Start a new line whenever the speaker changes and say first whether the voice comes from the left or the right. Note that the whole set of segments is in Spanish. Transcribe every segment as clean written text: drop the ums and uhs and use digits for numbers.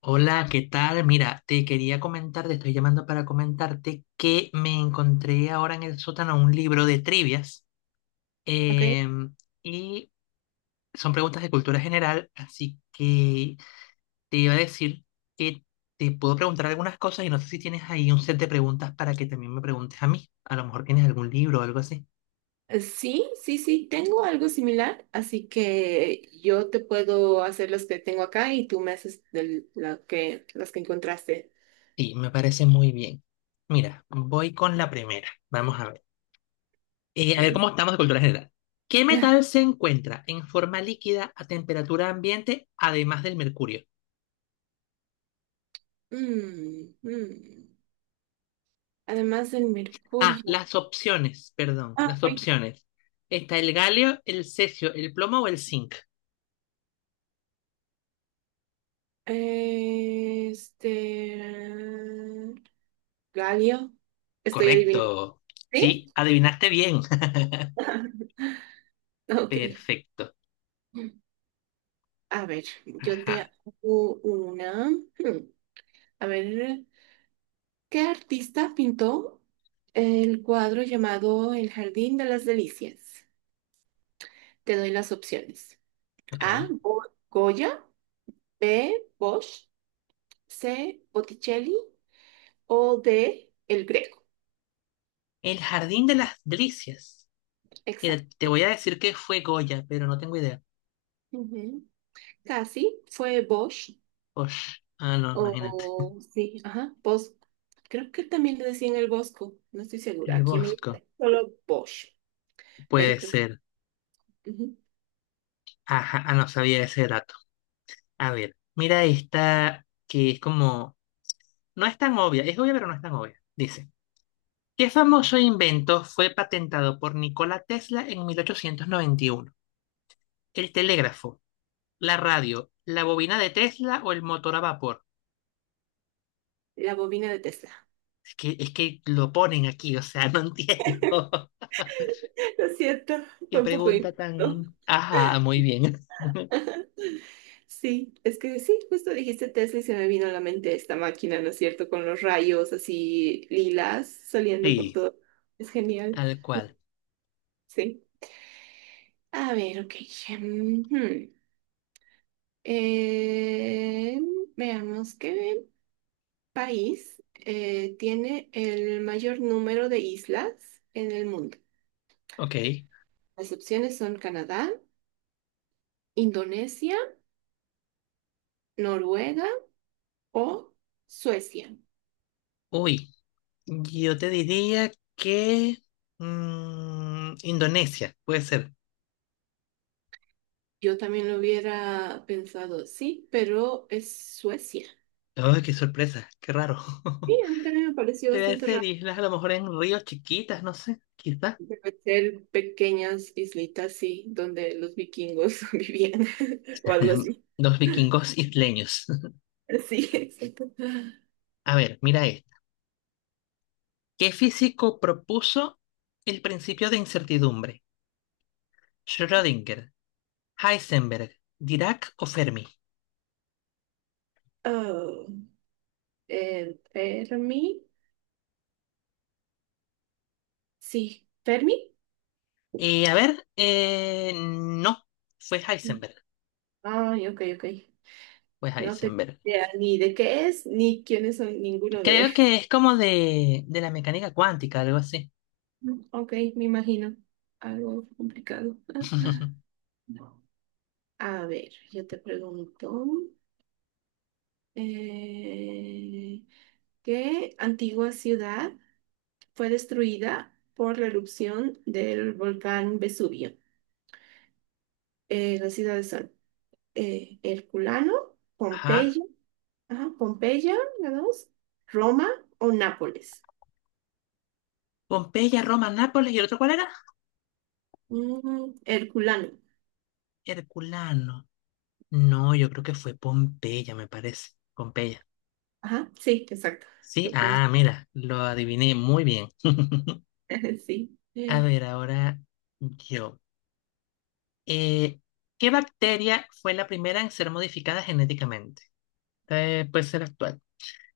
left: Hola, ¿qué tal? Mira, te quería comentar, te estoy llamando para comentarte que me encontré ahora en el sótano un libro de trivias
right: Ok.
left: em, y son preguntas de cultura general, así que te iba a decir que te puedo preguntar algunas cosas y no sé si tienes ahí un set de preguntas para que también me preguntes a mí. A lo mejor tienes algún libro o algo así.
right: Sí, sí, sí, tengo algo similar, así que yo te puedo hacer los que tengo acá y tú me haces la que, las que encontraste.
left: Sí, me parece muy bien. Mira, voy con la primera. Vamos a ver. A ver cómo
right: Ok.
left: estamos de cultura general. ¿Qué
right: Ah,
left: metal se encuentra en forma líquida a temperatura ambiente además del mercurio?
right: mm, mm. Además del
left: Ah,
right: mercurio.
left: las opciones, perdón,
right: Ah,
left: las
right: ok.
left: opciones. Está el galio, el cesio, el plomo o el zinc.
right: Eh, Este. Galio. Estoy adivinando.
left: Correcto.
right: ¿Sí?
left: Sí, adivinaste bien.
right: Ok.
left: Perfecto.
right: A ver, yo
left: Ajá,
right: te hago una. Hmm, A ver. ¿Qué artista pintó el cuadro llamado El Jardín de las Delicias? Te doy las opciones. A.
left: ok.
right: Goya. B. Bosch. C. Botticelli. O D. El Greco.
left: El jardín de las delicias. Mira,
right: Exacto.
left: te voy a decir que fue Goya, pero no tengo idea.
right: Ujú. Casi fue Bosch.
left: Osh. Ah, no, imagínate.
right: O sí, ajá, Bosch. Creo que también le decían el Bosco. No estoy segura.
left: El
right: Aquí me
left: Bosco.
right: solo Bosch. Pero
left: Puede
right: creo
left: ser.
right: que ujú.
left: Ajá, ah, no sabía ese dato. A ver, mira esta que es como, no es tan obvia, es obvia pero no es tan obvia. Dice, ¿qué famoso invento fue patentado por Nikola Tesla en 1891? ¿El telégrafo, la radio, la bobina de Tesla o el motor a vapor?
right: La bobina de Tesla.
left: Es que lo ponen aquí, o sea, no entiendo.
right: Lo siento,
left: Qué
right: fue un poco
left: pregunta
right: injusto.
left: tan... Ajá, muy bien.
right: Sí, es que sí, justo dijiste Tesla y se me vino a la mente esta máquina, ¿no es cierto? Con los rayos así lilas saliendo por
left: Sí,
right: todo. Es genial,
left: tal cual.
right: sí. A ver, ok. Ujú. Eh, Veamos qué país tiene el mayor número de islas en el mundo.
left: Ok.
right: Las opciones son Canadá, Indonesia, Noruega o Suecia.
left: Uy, yo te diría que... mm, Indonesia, puede ser.
right: Yo también lo hubiera pensado, sí, pero es Suecia.
left: Ay, qué sorpresa, qué raro.
right: Sí, a mí también me pareció
left: Debe
right: bastante
left: ser
right: raro.
left: islas a lo mejor en ríos chiquitas, no sé, quizás.
right: Debe ser pequeñas islitas, sí, donde los vikingos vivían o algo así.
left: Los vikingos isleños.
right: Sí, exacto.
left: A ver, mira esto. ¿Qué físico propuso el principio de incertidumbre? Schrödinger, Heisenberg, Dirac o Fermi.
right: Oh, Fermi, sí, Fermi.
left: No, fue Heisenberg.
right: Ay, ok, ok.
left: Fue
right: No te
left: Heisenberg.
right: idea ni de qué es, ni quiénes son ninguno de
left: Creo que
right: ellos.
left: es como de la mecánica cuántica, algo así.
right: Ok, me imagino. Algo complicado. A ver, yo te pregunto, eh, ¿qué antigua ciudad fue destruida por la erupción del volcán Vesubio? Las ciudades son Herculano,
left: Ajá.
right: Pompeya, ajá, Pompeya, la dos, Roma o Nápoles.
left: Pompeya, Roma, Nápoles y el otro, ¿cuál era?
right: Mm, Herculano,
left: Herculano. No, yo creo que fue Pompeya, me parece. Pompeya.
right: ajá, sí, exacto.
left: Sí,
right: Lo puse,
left: ah, mira, lo adiviné muy bien.
right: sí.
left: A ver, ahora yo. Eh, ¿Qué bacteria fue la primera en ser modificada genéticamente? Puede ser actual.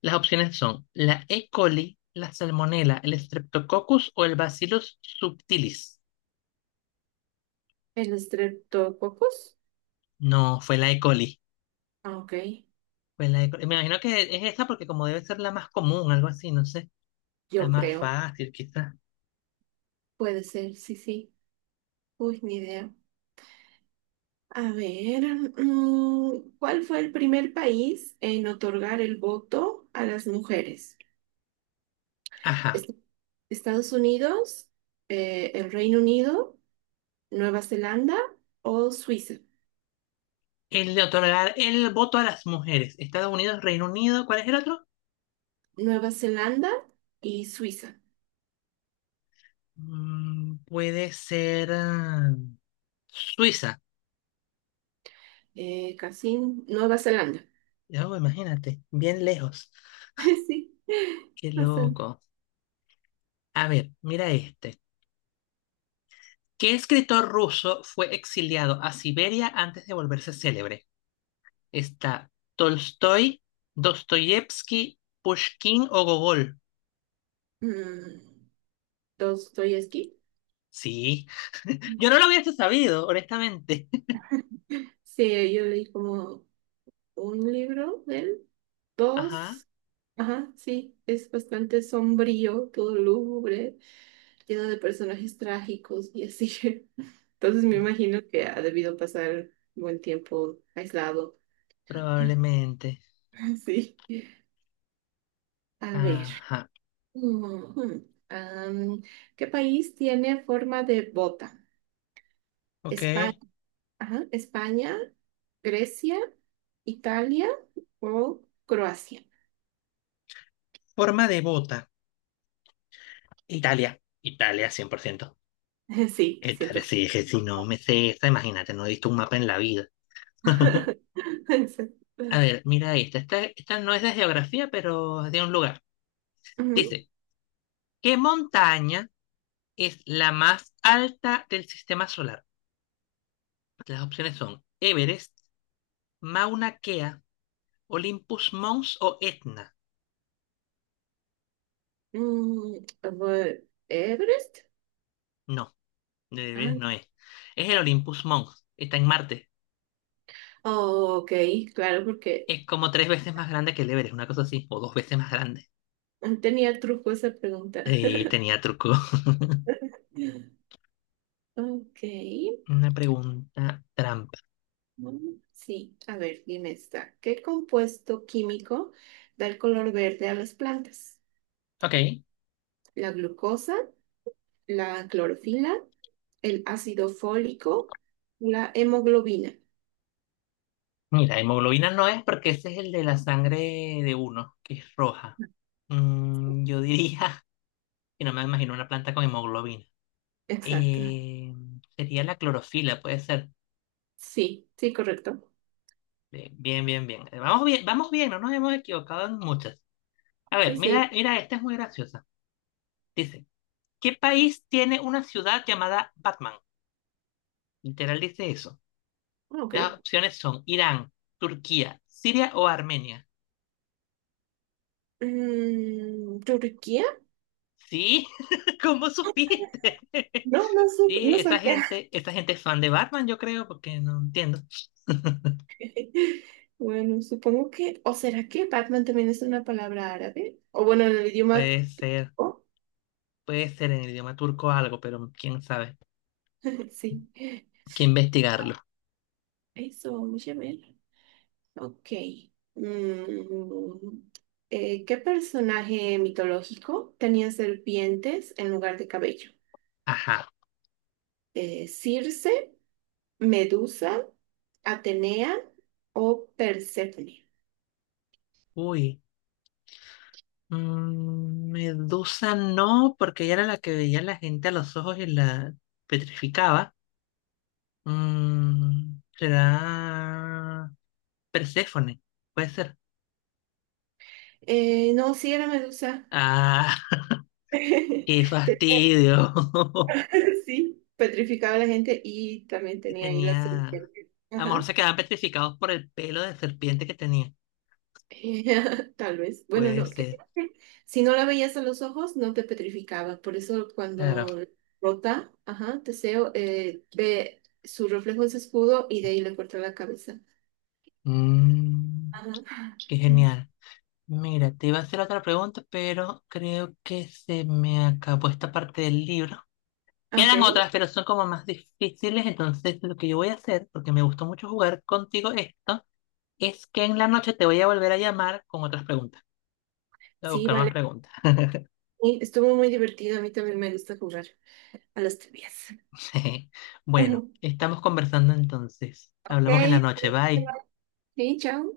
left: Las opciones son la E. coli, la Salmonella, el Streptococcus o el Bacillus subtilis.
right: El estreptococos,
left: No, fue la E. coli.
right: ah, ok,
left: Fue la E. coli. Me imagino que es esa porque como debe ser la más común, algo así, no sé, la
right: yo
left: más
right: creo,
left: fácil quizás.
right: puede ser, sí, sí. Uy, ni idea. A ver, mm, ¿cuál fue el primer país en otorgar el voto a las mujeres?
left: Ajá.
right: Est- ¿Estados Unidos, el Reino Unido, Nueva Zelanda o Suiza?
left: El de otorgar el voto a las mujeres. Estados Unidos, Reino Unido, ¿cuál es el otro?
right: Nueva Zelanda y Suiza.
left: Mm, puede ser ah, Suiza.
right: Casi Nueva Zelanda.
left: Ya, oh, imagínate, bien lejos.
right: Sí,
left: Qué
right: bastante.
left: loco. A ver, mira este. ¿Qué escritor ruso fue exiliado a Siberia antes de volverse célebre? Está Tolstoy, Dostoyevsky, Pushkin o Gogol.
right: Mm, Dostoyevsky.
left: Sí. Yo no lo hubiese sabido, honestamente.
right: Sí, yo leí como un libro de él,
left: Ajá.
right: dos. Ajá, sí, es bastante sombrío, todo lúgubre, lleno de personajes trágicos y así. Entonces me imagino que ha debido pasar buen tiempo aislado.
left: Probablemente.
right: Sí. A ver.
left: Ajá.
right: Ujú. Am, ¿qué país tiene forma de bota? España,
left: Ok.
right: ajá España, Grecia, Italia o Croacia.
left: Forma de bota. Italia. Italia, 100%,
right: Sí,
left: Italia, sí,
right: 100%.
left: dije, si no me sé esta, imagínate, no he visto un mapa en la vida. A ver, mira esta. Esta no es de geografía, pero es de un lugar.
right: Ujú.
left: Dice, ¿qué montaña es la más alta del sistema solar? Las opciones son Everest, Mauna Kea, Olympus Mons o Etna.
right: Mm, fue ¿Everest?
left: No, de
right: Ah,
left: Everest no es. Es el Olympus Mons. Está en Marte.
right: oh, ok, claro, porque
left: Es como tres veces más grande que el Everest, una cosa así, o dos veces más grande.
right: tenía truco esa pregunta.
left: Tenía truco.
right: Ok,
left: Una pregunta trampa.
right: mm, sí, a ver, dime esta. ¿Qué compuesto químico da el color verde a las plantas?
left: Ok.
right: ¿La glucosa, la clorofila, el ácido fólico, la hemoglobina?
left: Mira, hemoglobina no es porque ese es el de la sangre de uno, que es roja. Mm, yo diría que no me imagino una planta con hemoglobina.
right: Exacto.
left: Eh, Sería la clorofila, puede ser.
right: Sí, sí, correcto.
left: Bien, bien, bien. Vamos bien, vamos bien, no nos hemos equivocado en muchas. A
right: Sí,
left: ver, mira,
right: sí,
left: mira, esta es muy graciosa. Dice, ¿qué país tiene una ciudad llamada Batman? Literal dice eso.
right: ok.
left: Las opciones son Irán, Turquía, Siria o Armenia.
right: Mm, ¿Turquía?
left: Sí, ¿cómo supiste?
right: No, no,
left: Sí,
right: no
left: esta
right: sabía.
left: gente, esta gente es fan de Batman, yo creo, porque no entiendo.
right: Bueno, supongo que, o será que Batman también es una palabra árabe, o bueno, en el idioma,
left: Puede ser,
right: oh,
left: puede ser en el idioma turco algo, pero quién sabe.
right: sí,
left: Hay que investigarlo.
right: eso, vamos a ver, ok, mm, ¿qué personaje mitológico tenía serpientes en lugar de cabello?
left: Ajá.
right: ¿Circe, Medusa, Atenea o Perséfone?
left: Uy. Mm, Medusa no, porque ella era la que veía a la gente a los ojos y la petrificaba. Mm, será Perséfone, puede ser.
right: No, sí era Medusa,
left: Ah, qué
right: tenía
left: fastidio.
right: sí, petrificaba a la gente y también
left: Y
right: tenía ahí la
left: tenía.
right: serpiente.
left: A lo mejor
right: Ajá.
left: se quedaban petrificados por el pelo de serpiente que tenía.
right: Tal vez. Bueno,
left: Puede
right: no.
left: ser.
right: Si no la veías a los ojos, no te petrificaba. Por eso
left: Claro.
right: cuando rota, ajá, Teseo ve su reflejo en su escudo y de ahí le corta la cabeza.
left: Mm,
right: Ajá.
left: qué genial. Mira, te iba a hacer otra pregunta, pero creo que se me acabó esta parte del libro.
right: Ok.
left: Quedan otras, pero son como más difíciles. Entonces, lo que yo voy a hacer, porque me gustó mucho jugar contigo esto, es que en la noche te voy a volver a llamar con otras preguntas. Voy a
right: Sí,
left: buscar más
right: vale.
left: preguntas.
right: Sí, estuvo muy divertido. A mí también me gusta jugar a las trivias.
left: Sí. Bueno, estamos conversando entonces.
right: Ok.
left: Hablamos en la noche. Bye.
right: Sí, chao.